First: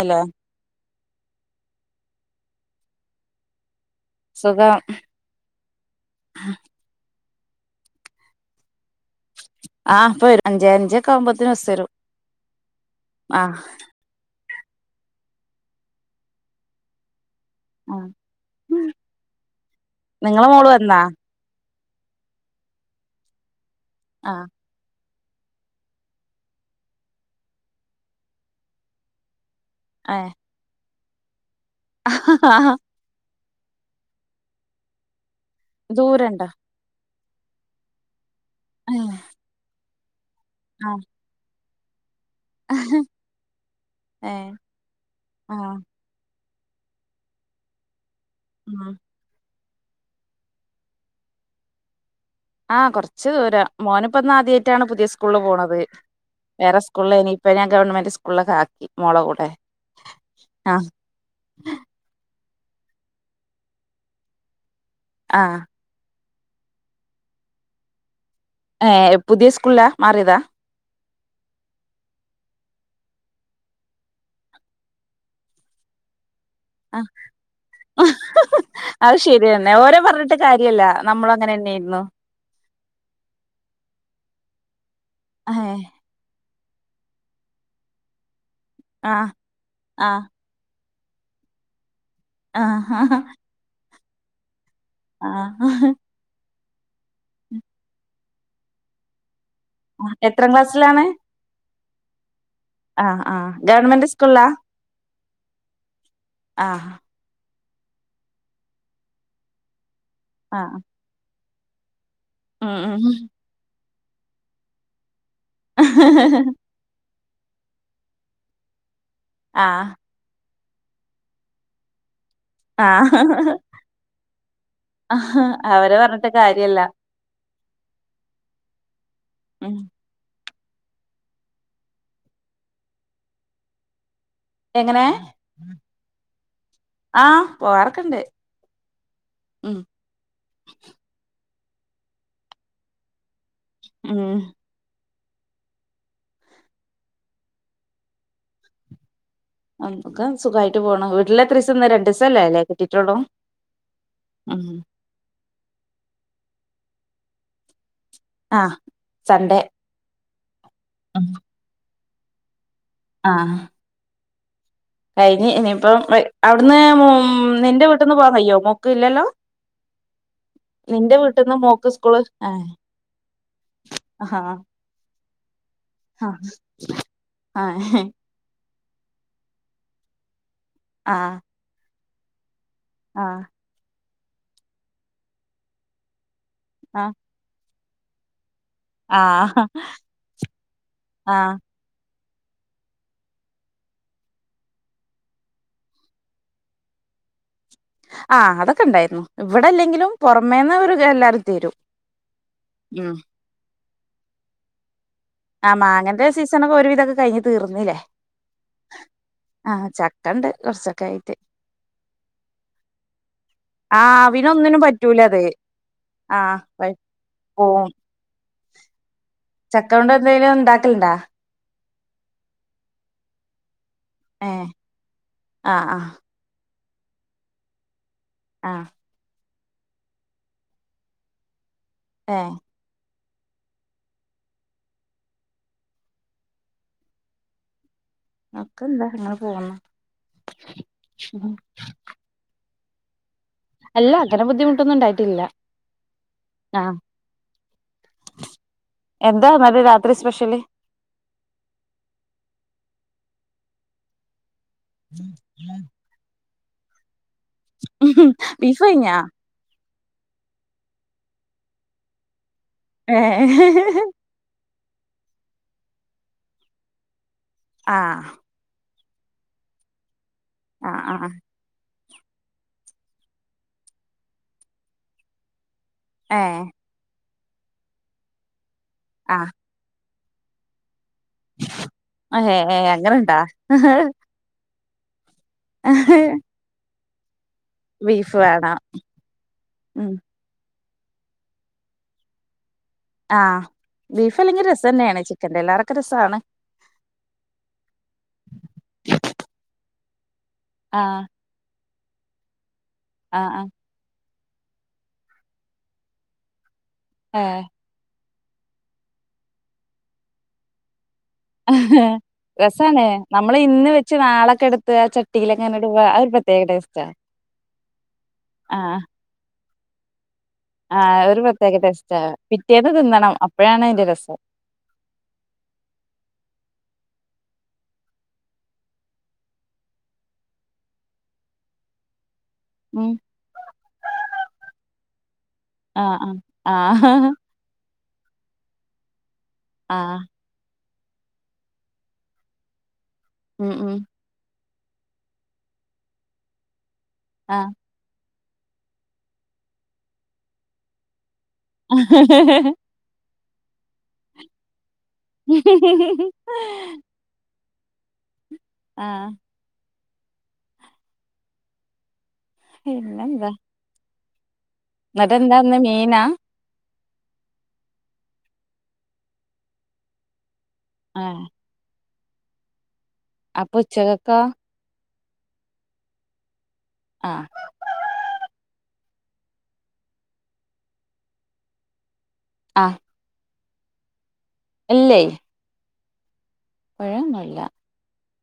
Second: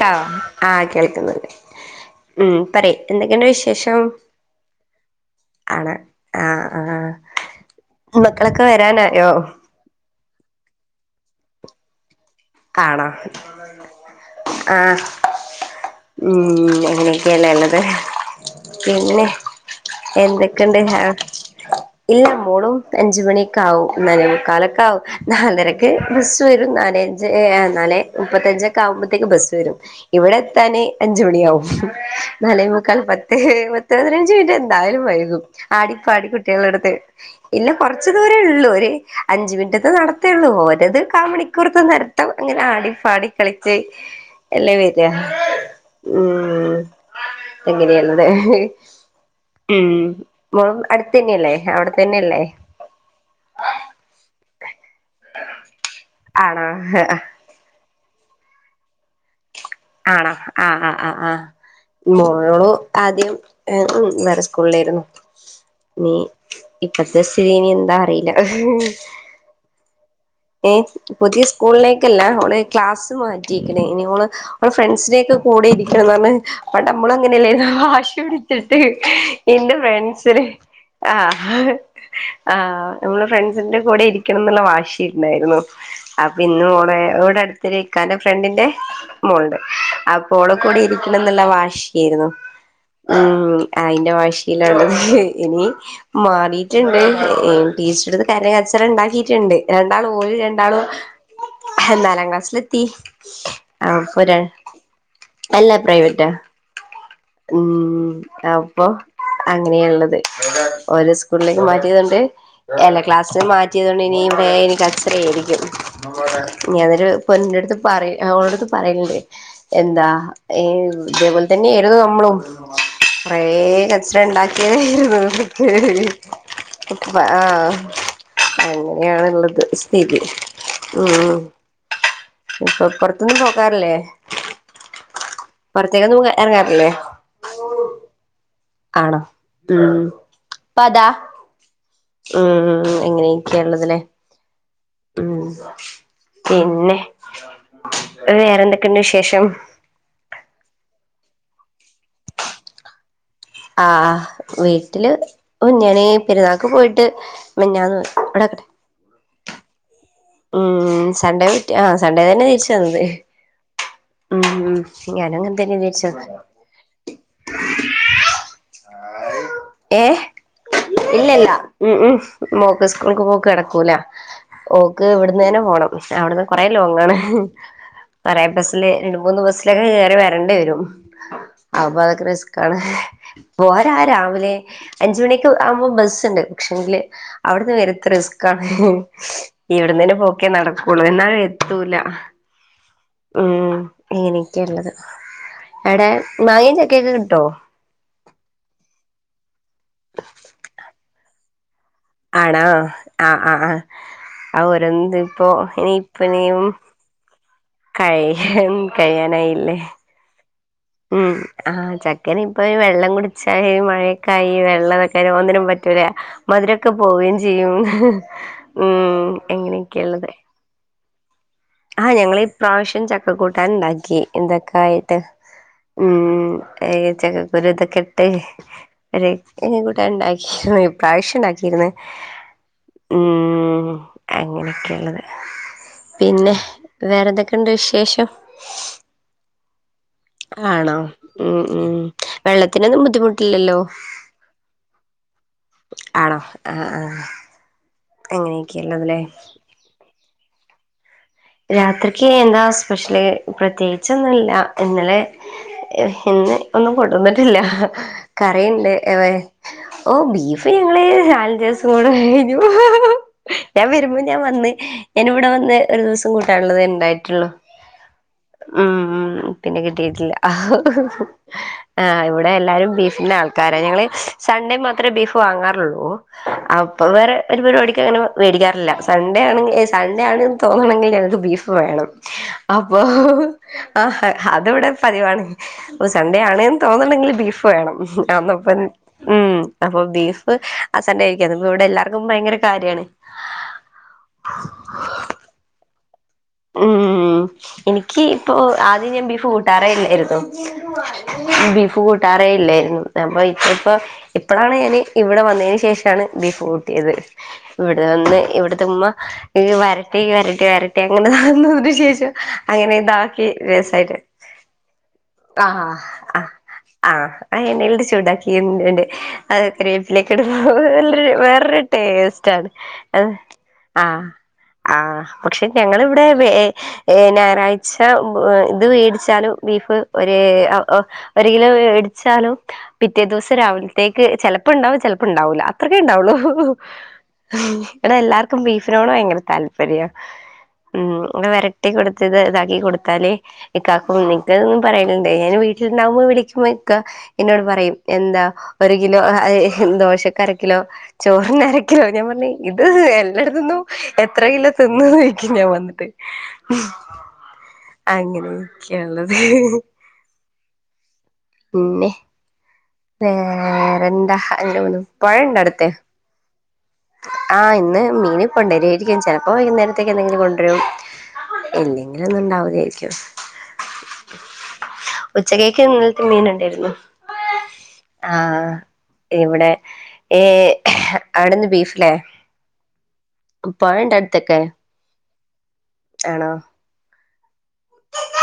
Hello കേൾക്കുന്നുണ്ട് ഉം പറയ് എന്തൊക്കെയുണ്ട് വിശേഷം ഉം സുഖം ആണ ആ ആ മക്കളൊക്കെ വരാനായോ ആ ഇപ്പ വരും അഞ്ച് അഞ്ചോക്കെ ആവുമ്പത്തെക്ക് ബസ്സ് വരും കാണാം ആ ആഹ് ഉം അങ്ങനെ [unintelligible] ള്ളത് ആ പിന്നെ നിങ്ങളെ മോള് എന്തൊക്കെയുണ്ട് ഹാ വന്നാ ഇല്ല മോളും അഞ്ചു മണിക് ക്കാവും ആ നാലേമുക്കാലോക്കാവും നാലരക്ക് ബസ്സ് വരും നാല [unintelligible] നാലേ മുപ്പത്തഞ്ചൊക്കെ ആവുമ്പോത്തേക്ക് ബസ് വരും ഏ ഇവിടെത്താന് അഞ്ചുമണിയാവും നാലേ മുക്കൽ പത് ഏ പത്ത് പതിനഞ്ച് മിനിറ്റ് എന്തായാലും വൈകും ആടിപ്പാടി ദൂരണ്ടോ കുട്ടികളോടുത്ത് ഇല്ല കൊർച്ച് ദൂരോള്ളു ഒരു ഏ അഞ്ചുമിനിറ്റതെ നട ഹെ ഉള്ളൂ ആ ഓരത് കാമണിക് കുറുത്തൂന്നരം തൗ അങ്ങനെ ആടി പാടി കളിച്ച് ഏ എല്ലേ വരാ ആ ഉ ഉ എങ്ങനെയാര്ന്നു ഉം ഉം മോൾ അടുത്തെന്നെയല്ലേ അവിടെ തന്നെയല്ലേ ആഹ് കൊറച്ചു ദൂരം മോനിപ്പന്ന് ആദ്യ റ്റാണ് പുതിയ സ്കൂള് പോണത് ആണോ വേറെ സ്കൂള് ഇനി ഇപ്പ ഞൻ ഗവൺമെന്റ് സ് ഉള്ള കാക്കി മോളെ കൂടെ ആണോ ആ ആആ് ആ് ആ മോളു ആദ്യം [unintelligible] വേറെ സ്കൂളിലായിരുന്നു ആ നീ ഇപ്പത്തെ സ്ഥിതി ഇനി എന്താ അറീല ഏ പുതിയ സ്കൂളിലാ? മാറിതാ ഏ പുതിയ സ്കൂളിലേക്കല്ല അവള് ക്ലാസ് മാറ്റീക്ക്ണേ ഇനിഓള് അവടെ ഫ്രണ്ട്സീനക്കെ കൂടെ ഇരിക്കണന്ന് പറഞ്ഞത് അപ്പൊ ആ നമ്മൾ അങ്ങനെല്ലേ വാശി പിടിച്ചിട്ട് അത് ശരിയന്നെ എന്റെ ഓരെ പറഞ്ഞിട്ട് ഫ്രണ്ട്സിന് കാര്യല്ല ആ നമ്മളും അങ്ങനെന്നെയായിരുന്നു ആ നമ്മള് ഫ്രണ്ട്സിന്റെ കൂടെ ഇരിക്കണം ന്ന്ള്ള വാശി ഏ ഇണ്ടായിരുന്നു അ പിന്ന ഓളെ ഇവിടെ അടുത്തൊ ഒരിക്കാന്റെ ഫ്രണ്ടിന്റെ ആ മോള്ണ്ട് ആ അപ്പോളെ കൂടി ഇ ന്ന്ള്ള വാശി ഇരുന്നു ആ ഉം ആ അയിന്റെ വാശി ഇല്ലനേ ഇനി ആ മാറി ണ്ട് ടീച്ചറടുത്ത് കര കച്ചറണ്ടാക്കിട്ടുണ്ട് രണ്ടാള് ഓല് എത്രാം രണ്ടാള് എാഹ് നാലാം ക്ലാസിൽ എത്തി ആ ആ ഗവൺമെന്റ് സ്കൂള്ളാ അല്ല പ്രൈവറ്റ് ആഹ് ഉം അപ്പൊ അങ്ങനെയാള്ളത് ആഹ് ഓല് സ് സ്കൂളിലേക്ക് മാറ്റിയതോണ്ട് ഉം എല്ല ഉം ക്ലാസ്സ മാറ്റി ചെയ്തുകൊണ്ട് ഇനി ഏ ഇനി കച്ച റേയിരിക്കും നി അതൊരു അപ്പൊ എന്റെ അടുത്ത് പറിം ഓളട്ത് പറയല്ണ്ട് ആഹ് എന്താ ഏ ഇതേപോലെതന്നേരുന്നു നമ്മളും ആഹ് കൊറേ കച്ചറണ്ടാക്കിയതേരുന്നു അവരെ പറഞ്ഞിട്ട് കാര്യല്ല പ്പ ആ അതെ അങ്ങനെയാ ണുള്ളത് ഉം സ്ഥീതി ഉം ഇപ്പൊ പുറത്തൊന്നും പോക്കാറില്ലേ എങ്ങനെ പുറത്തേക്കെന്നും ഇറങ്ങാറില്ലേ ആഹ് പോവാറൊക്കെണ്ട് ആണോ ഉം ഉ അപ്പ അതാ ഉം ഉം ഇങ്ങനെയൊക്കെയാണ്. മ് ഉ പിന്നെ, വേറെന്തൊക്കെയുണ്ട് വിശേഷം? നമുക്ക സുഖായിട്ട് പോണ് വീട്ടിലെ ത്രസന്ന് നേര രണ്ട്സല്ലേ അല്ലേ ലേ കിട്ടിട്ടൊള്ളൂ? ആ ങഹ വീട്ടില് ഇങ്ങനെ പെരുന്നാൾ. ക്ക പോയിട്ട് മിനിഞ്ഞാന്ന് വന്നു. ആഹ സൺ‌ഡേ ഉം സൺ‌ഡേ വിറ്റ ആ- സൺ‌ഡേ തന്നെ തിരിച്ചു ചത [inaudible] ആഹ് ഉം കഴിഞ്ഞ് ഇനിയിപ്പം തിരിച്ചു വന്നത് അവിടുന്ന് നിന്റെ വീട്ടിൽന്ന് പോവാന് ഹായ് ഏഹ് നിന്റെ ഇല്ലല്ല വീട്ടിൽന്ന് മോക്ക് ഉം ഉം സ്കൂള് ആ- മോക്ക് സ്കൂൾക്ക് അന്നുതന്നെ പോകണം അവിടുന്ന് കൊറെ ലോങ്ങാണ് [unintelligible] ലെ രണ്ട് മൂന്ന് ബസിലൊക്കെ കേറി വരണ്ടെവരും ആഹ് അവർ റസ് അതെ ആഹ് പോരാരാണ് അതിലെ അഞ്ച് മണിയൊക്കെ ആവുമ്പോ ബസ്സുണ്ട് പക്ഷങ്കില് ആഹ് അവിടുന്ന് വരുന്ന റസ്ക് അ ഹി ഹി ആഹ് ഇവിടുന്നന്നെ പൊക്കി നടക്കൂള്ളവന്നാൽ ആഹ് എത്തൂല ഉം എനിക്കല്ലത് എടേ മാങ്ങേ ചക്കേം ഒക്കെകി ട്ടുവോ ഇവിടല്ലെങ്കിലും പുറമേന്ന് ഒരു എല്ലാവർക്കും തിരു ആണോ ആ ആ ആ അവരെൻന്ത് ആ മാങ്ങന്റെ സീസണൊക്കെ ഒരുവിധക്കെ കഴിഞ്ഞ് തീർന്നില്ലേ കഴി കഴിയാനായില്ലേ ആഹ് ചക്കണ്ട് കുറച്ചൊക്കെ ഉം ആയിട്ട് ആ ചക്കന് ഇപ്പൊ വെള്ളം കുടിച്ചായി ആഹ് മഴയൊക്കായി അവിനൊന്നിനും പറ്റൂല വെള്ളതൊക്കെ അത് മോന്നിനം പറ്റൂല ആഹ് മധുരമൊക്കെ പോവയും ചെയ്യും ഉം ചക്ക ണ്ട് എങ്ങനെയൊക്കെയുള്ളത് എന്തെലും ഉണ്ടാക്കലണ്ടാ ആഹ് ഞങ്ങൾ ഈ പ്രാവശ്യം ചക്കക്കൂട്ടാൻ ഉണ്ടാക്കി ഏഹ് എന്തൊക്കായിട്ട് ആഹ് ആഹ് ഉം ഈ ചക്കക്കുരുതൊക്കെ ഏ ആഹ് ഒരെ എറെ കൂട്ടാൻ ഉണ്ടാക്കിയിരുന്നു പ്രാവശ്യം ഉണ്ടാക്കിയിരുന്നു ആ ഉം അങ്ങനെയൊക്കെഉള്ളത് പിന്നെ വേറെ എന്തൊക്കെയുണ്ട് വിശേഷം അക്കെന്താ അങ്ങനെ പോന്ന് ആണോ ഉം ഉം വെള്ളത്തി അതിനൊന്നും ബുദ്ധി അല്ല അങ്ങന ബുദ്ധിമുട്ടൊന്നും ഉണ്ടായിട്ടില്ല ആണോ ആഹ് ആഹ ആഹ് അങ്ങനെയൊക്കെയള്ളതല്ലേ എന്താ മ രാത്രി സ്പെഷ്യൽ ഇച്ചിലി രാത്രിക്ക് എന്താ സ്പെഷ്യല് പ്രത്യേകിച്ചൊന്നുല്ല ഇന്നലെ ഇന്ന് ഒന്നും കൊണ്ടൊന്നി ഇല്ല ബീഫ് കറിയുണ്ട് കഴിഞ്ഞാ ഓ ബീഫ് ഞങ്ങള് നാലഞ്ച്വസം കൊണ്ട് കഴിഞ്ഞു ഞാൻ ഏഹ് വരുമ്പോ ഞാൻ വന്ന് ഞാനിവിടെ വന്നു ഒരു ദിവസം കൂട്ടാൻഉള്ളത് ഉണ്ടായിട്ടുള്ളൂ ആ ഉം ഉം പിന്നെ കിട്ടിയിട്ടില്ല ആ ആഹ് ആഹ് ആ ഇവിടെ എല്ലാരും ബീഫിന്റെ ആൾക്കാരാ ഞങ്ങള് സൺഡേ മാത്രേ ബീഫ് വാങ്ങാറ ഏഹ് അപ്പൊ വേറെ ഒരു പരിപാടിക്ക് അങ്ങനെ മേടിക്കാറില്ല സൺഡേ ആഹ് ആണെങ്കിൽ സൺേ സൺഡേ ആണെങ്കിൽ തോണെങ്കിൽ ബീഫ് വേണം ഏഹ് ഏഹ് അപ്പോ അങ്ങനെണ്ടാ ആ അത് ഇവിടെ പതിവാണ് അപ്പോ സൺഡേ ആണ് തോന്നുണ്ടെിൽ ബീഫ് വേണം ബീഫ് അന്നപ്പ വേണം ഉ അപ്പൊ ഉം ബീഫ് ആ സണ്ടായിരിക്കുംഅ ഇവിടെ എല്ലാവർക്കും ഭയങ്കര കാര്യാണ് ആ ബീഫ് അല്ലെങ്കിൽ രസം തന്നെയാണ് ചിക്കൻന്റെലാറെ രസ രസാആാണ് ഉം എനിക്ക് ഇപ്പൊ ആദ്യം ഞാൻ ബീഫ് കൂട്ടാറല്ലായിരുന്നു ആഹ് ബീഫ് ബീഫ് കൂട്ടാറെ ഇല്ലായിരുന്നു അപ്പ ആഹ് ആഹ് ഇപ്പപ്പ ഇപ്പോഴാണ് ഞാാന് ഇവിടെ വന്നതിന് ശേഷണ് ബീഫ് കൂട്ട ഏഹ് കൂട്ടിയത്ഇവിടെ വന്ന് ഇവിടുത്തെ ഉമ്മ വരട്ടി വരട്ടി വരട്ടി അങ്ങനതാന്നതിനു ശേഷം അങ്ങനെ രസാണ് ഇതാക്കി നമ്മള് ഇന്ന് വെച്ച് രസായിട്ട് നാളൊക്കെ എടുത്ത് ആ ആ ചട്ടിയിലങ്ങനെ ഇടുമ്പോ അത് ഒരു ആ പ്രത്യേക ടേസ്റ്റാ ആ എണ്ണയിൽ ചൂടാക്കി ആഹ് ആഹ് ഒരു [unintelligible] പ്രത്യേക വേറരു ടേസ്റ്റാ ടേസ്റ്റ്ണ് പിറ്റേന്ന് തിന്നണം അപ്പഴാണ് ആ ആ അയിന്റെ രസം ആ പക്ഷെ ഞങ്ങളിവിടെ ഞായറാഴ്ച ഇത് വെ ടിച്ചാലും ബീഫ് ഒ ഒരു കിലോ വെ ടിച്ചാലും ഉം പിറ്റേ ദിവസം രാവിലത്തേക്ക് ചെിലപ്പോ ഉണ്ടാവും ചിലപ്പോ ഉണ്ടാവൂല അത്രക്കെ ആഹ് ഉണ്ടാവുള്ളു ആഹ് ആഹ് എടാ എല്ലർക്കും ബീഫിനോണ് ഭയങ്കര താല്പര്യം ആഹ് ഉം വരട്ടി കൊടുത്തത് ഇതാക്കി കൊടു [unintelligible] ഉം ഉം ഇക്കാക്കും [unintelligible] യ്ക്കെന്നെയും പറയലുണ്ട് ഞാൻ വീട്ടില്ണ്ടകുമ്പോ വിളിക്കു [unintelligible] ഇക്കാഎന്നോട് ആഹ് പറയും എന്താ ഒരു കിലോ ദോശക്ക് അരകിലോ ചോറിനരക്കലോ ഞാൻ പറഞ്ഞ ഇ ട്തിന്നു എത്ര കിലോ തിന്നേ ഞാൻ വന്നിട്ട് അങ്ങനെ ആഹ് ഒക്കള്ളത് [unintelligible] വേറെന്താ അങ്ങനെ പോന്നു എന്നിട്ടേ എന്താന്നെ മീനാ ആ ഇന്ന് മീൻ കൊണ്ടരായിരിക്കും ചെലപ്പോവൈകുന്നേരത്തേ എന്തെങ്കിലും കൊ രും ആ ഇല്ലെങ്കി അങനെയൊന്നുമിണ്ടാവില്ലായിരിക്കും അപ്പൊ ഉച്ചകക്കോ ഉച്ചകക്ക്ഇന്നലത്തെ മീൻ ഉണ്ടായിരുന്നു ആ ആ ഇവിടെ ഏ അവിടെന്ന് ബീഫ് ല്ലേ ആ പുഴണ്ടോടു ഇല്ലേ ആണോ പുഴന്നുല്ല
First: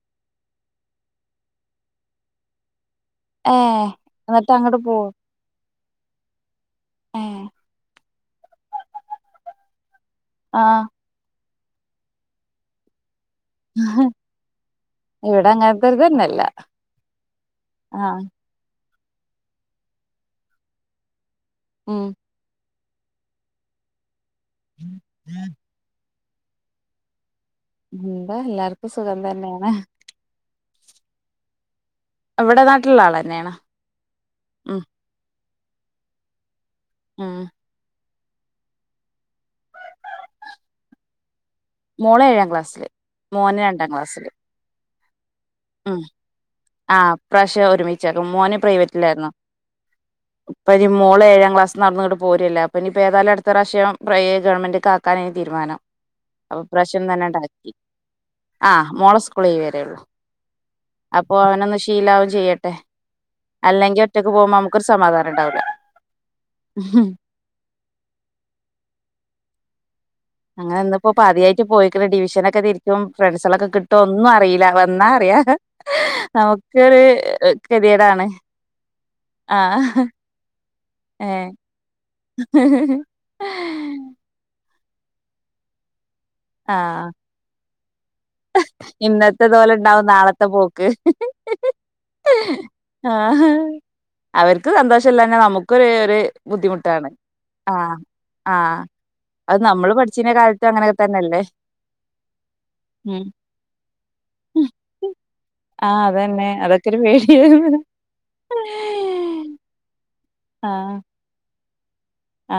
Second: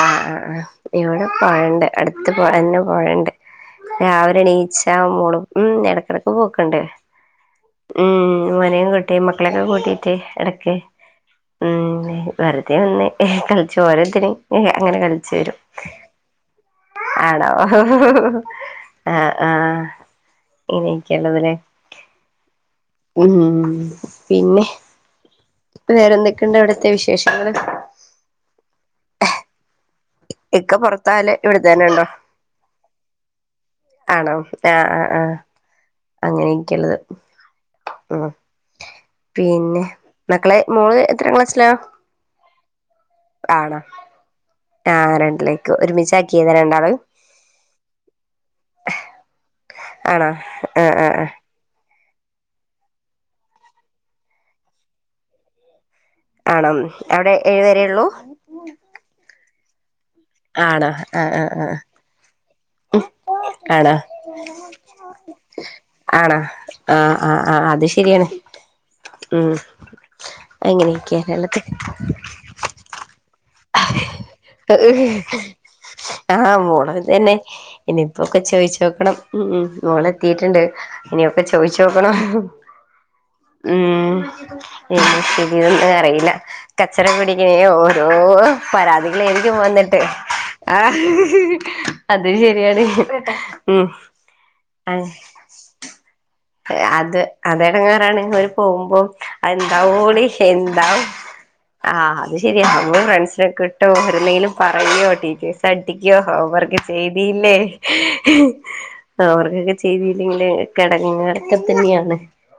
ആ ആ ആ ഇവിടെപുഴണ്ട് അടുത്ത് [unintelligible] പുഴണ്ട് ഏ രാവിലെ എന്നിട്ട് അങ്ങോട്ട് എണീച്ച പോ മോളും ഉം [unintelligible] എടക്ക് പോവും ക്കണ്ടേ ഏ ഉം ഉമ്മാനെയും കൂട്ടി മക്കളൊക്കെ കൂട്ടിട്ട് ട്ട് ആ ഇടക്ക് ഉം വെറുതെ ഒന്ന് [unintelligible] ചോരത്തിന് ഏ അങ്ങനെ കളിച്ചു ഇവിടെ വരും അങ്ങനത്തെരുതന്നെല്ല ആണോ ആ ആ ആഹ ഇനെൊക്കെയള്ളതിലേ [unintelligible] ഉം ഉം ഉ ഉം വേറെ എന്തൊക്കെയുണ്ട ഇവിടത്തെ വിശേഷങ്ങങ്ങള്ൾ എന്താ എല്ലാർക്കും സുഖം തന്നെയാണ് ഇക്ക പുറത്താല് ഇവിടെത്തന്നെ ഉണ്ടോ എവിടെ നാട്ടിലുള്ള ആൾ തന്നെയാണാ ഉം അങ്ങനെ ിക്കുള്ളത് ഉം ഉ പിന്നെ മക്കളെ മോള് എത്ര ക്ലാസ് മോൾ ഏഴാം ക്ലാസ് െ [unintelligible] മോൻ രണ്ടാം ക്ലാസ്സില് ആ രൻ ഉ ആഹ് ഈപ്രാവശ്യ ഒരുമിച്ചേക്കും മോന പ്രൈവറ്റിലായിരുന്നു ആണോ ഇപ്പത് ആഹ് ആഹ് മോള് ആഹ് ഏഴാം ക്ലാസ് നടന്നി പോരുംല്ല അപ്പോൾ ഇനിപ്പോൾ ഏായാലും അടുത്ത പ്രാവിശ്യം പ്രൈ ഗവൺമെന്റ് ആാക്കാനൻ ഇനി തീരുമാനം അപ്പൊ ഈ ആണോ പ്രാവശ്യം അവിടെ ഏഴ് തന്നൊക്കി വരെയുള്ളൂ ആ മോളെ സ്‌ക ഏഴു വരേള്ളൂ ആണോ ആഹ് അപ്പൊ ആഹ് അവനൊന്ന് ആഹ് ശീലവുംവും ചെയ്യും കുട്ട [unintelligible] ആണോ ഉണ്ടാവൂല ആണോ ആഹ ആഹ് ആഹ അത് ശരിയാണ് ഉം അങ്ങനെ ഇന്നിപ്പോൊ അങ്ങനെയൊക്കെയാണ് ഉള്ളത് പതിയട്ട് പോയിക്ക ഡിവിഷന ഒക്കെ തിരിക്കും ഫ്രണ്ട്ഓക്ക് ആഹ് മോള നമുക്കൊരു തന്നെ ഗതികേടാണ് ഇനിയിപ്പോൊക്കെ ചോയിിച്ച നോക്കണം ഉ ആഹ് മോളെത്തിട്ടുണ്ട് ഇനൊക്കെ ഏഹ് ചോയിിച്ച നോക്കണം ഉം എ ശരിയൊന്നും അറിയില്ല കച്ചറ കൂടികയോ ഇന്നത്തെ തോലെ ഉണ്ടാവും നാളത്തെ പോക്ക് ആഹ് അത് ശരിയാണ് ആ ഉം അവർക്ക് സന്തോഷല്ലങ്ങെ നമുക്കര് ഒര് അത് അതെടങ്ങാറാണ് ഓല് ആഹ് പോകുമ്പോം അത് നമ്മള് അഎന്താവോ ന്ന് പഠിച്ചീന കാലത്തും എന്താ അങ്ങനെയൊക്കെ തന്നെയല്ലേ ആ അത് ശരിയാ ഉം നമ്മള് കിട്ടോ അവർഎന്തേലും പറയോ ടീച്ചേസ് ആഹ് അടിക്കോ അതന്നെ ഹോംവർക്ക് അതൊക്കെ ഒരു ചെയ്തില്ലേ പേടിയായിരുന്നു ഹോംവർകകൊക്കെ ചെയ്തി അല്ലെങ്കിൽ കെടങ്ങ [unintelligible] തന്നെയാണ് ആ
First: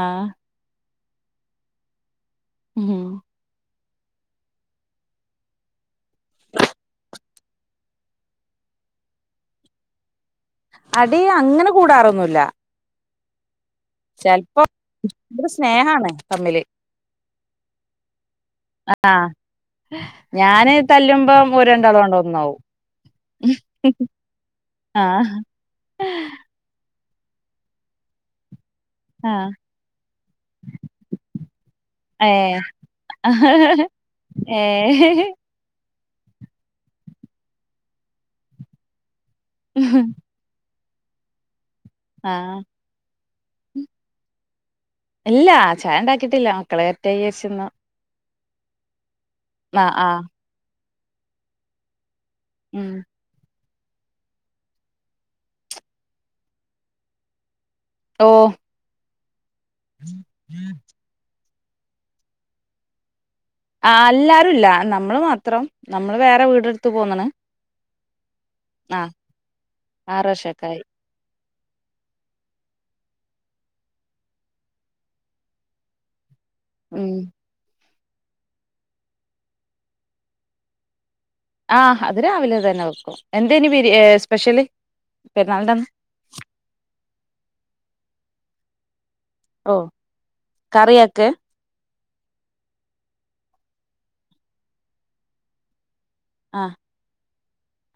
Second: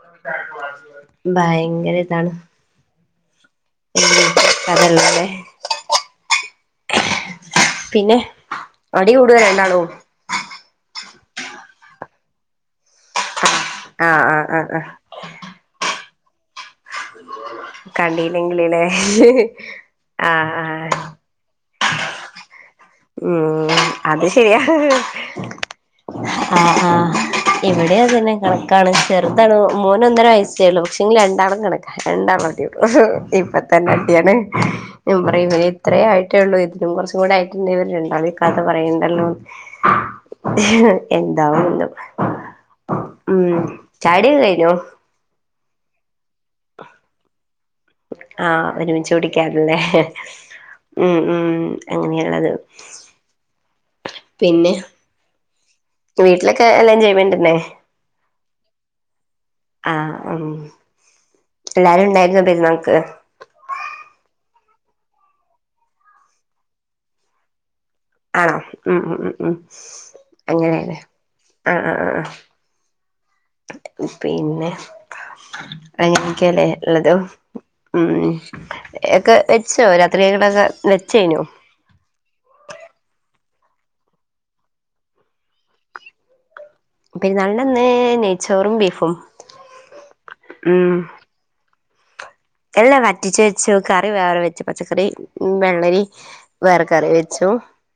ഭയങ്കര ഇതാണ് ഉം ഉം അതെല്ലാതെ പിന്നെ അടി കൂടുവോ രണ്ടാളും അടി അങ്ങനെ കൂടാറൊന്നൂല്ല ആഹ് ആഹ് ആഹ് ചിലപ്പോ ആഹ് ഭയങ്കര സ്നേഹാണ് തമ്മില് കണ്ടയില്ലെങ്കിൽല്ലേ ആഹ് ആ ആ ഞാന് തല്ലുമ്പം ഓര് രണ്ടാളും ആണ്ട് ഒന്നാവും ഉം അത് ശരിയാ ആഹ് ആ ആ ഇവിടെ അതെന്നെ ആണ് ആണ് ആഹ് ചെറുതാണ് മോന് ഒന്നര വയസ്സേ ഒള്ളൂ പക്ഷെങ്കിൽ രണ്ടാളും കണ രണ്ടാളും ഏഹ് അടി വെക്കും ഇപ്പൊ തന്നെ അടിയാണ് ഞാൻ ഏഹ് പറയുന്ന കേ ഇത്രേ ആയിട്ടേ ഉള്ളൂ ഇതിനും കുറച്ചും കൂടി ആയിട്ടിണ്ടാവോ കഥ പറയേണ്ടല്ലോ എന്താവുന്തോ ആഹ് ഉം ചായടി കഴിഞ്ഞോ ഇല്ല ചായ ഉണ്ടാക്കിട്ടില്ല മക്കളെ എറ്റച്ചന്ന് ആ ഒരുമിച്ച് കുടി ക്കല്ലേ ആഹ് ഉം ഉം അങ്ങനെയ [inaudible] ഉം പിന്നെ വീട്ടിലൊക്കെ എല്ലാം ചെയ്യ്പണ്ടന്നെ ഓ ആ ഉം എല്ലാരും ഇണ്ടായിരുന്നോ പെരുന്നാക്ക് ആ എല്ലാരും ഇല്ല നമ്മള് മാത്രം നമ്മള് വേറെ വീടെടുത്ത് പോന്നണ് ആണോ ഉം ഉം ഉം ഉം ആറ് വർഷൊക്കെ ആയി അങ്ങനെല്ലെ ആ ആ പിന്നെ ഒക്കല്ലേ ഉം ഇള്ളത് ഉം എക്കെ വെച്ചോ രാത്രിയക്കടൊക്കെ വെ ആ അത് രാവിലെ തന്നെ വെക്കും എന്തേന് പിരി സ്പെഷ്യല് പെരുന്നാളിൻ്റ അന്ന് പെരുന്നാളന്ന് നെയ്ച്ചോറും ബീഫും ഓ ഉം കറിയൊക്കെ എല്ലാം വറ്റിച്ച് വെച്ചു കറി വേറെ വെച്ചു പച്ചക്കറി വെള്ളരി ആഹ് വേറെ കറി വെച്ചു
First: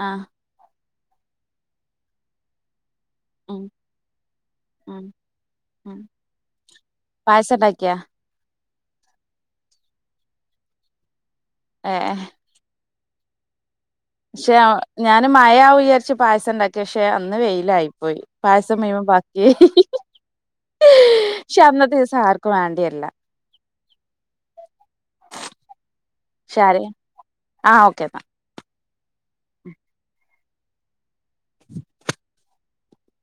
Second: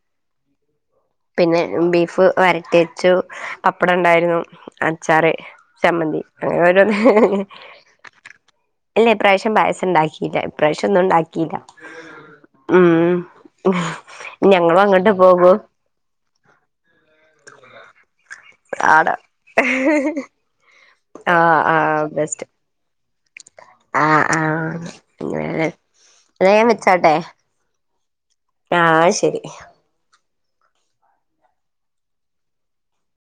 ആഹ് പിന്നെ ബീഫ് വരട്ടി അച്ചു ഉം അപ്പട ഉണ്ടായിരുന്നു ഉം അച്ചാറ് ഉം ചമ്മന്തി അങ്ങനെ ഓരോന്ന് പായസം ഉണ്ടാക്കിയാ അല്ല പ്രാവശം പായസം ഉണ്ടാക്കിയില്ല പ്രാവശം ഒന്ന ഉണ്ടാക്കി കീല ഉം ഉം ക്ഷെ ഞാന് മഴ ആവുംന്ന് വിചാര്ച് പായസം ഉണ്ടാക്കി പക്ഷെ അന്ന് വെയിലായിപ്പോയി പായസം മുയ്മമം ആടെ ബാക്കിഅയി [unintelligible] ആഹ് ഷേ ദിവസം ആർക്കും വേണ്ടിയർല അ അ അങ്ങനെ എന്ന ഞാൻ ഷാര് വെച്ചാട്ടെ ആ ഓക്കെ ആഹ് ശരി [inaudible]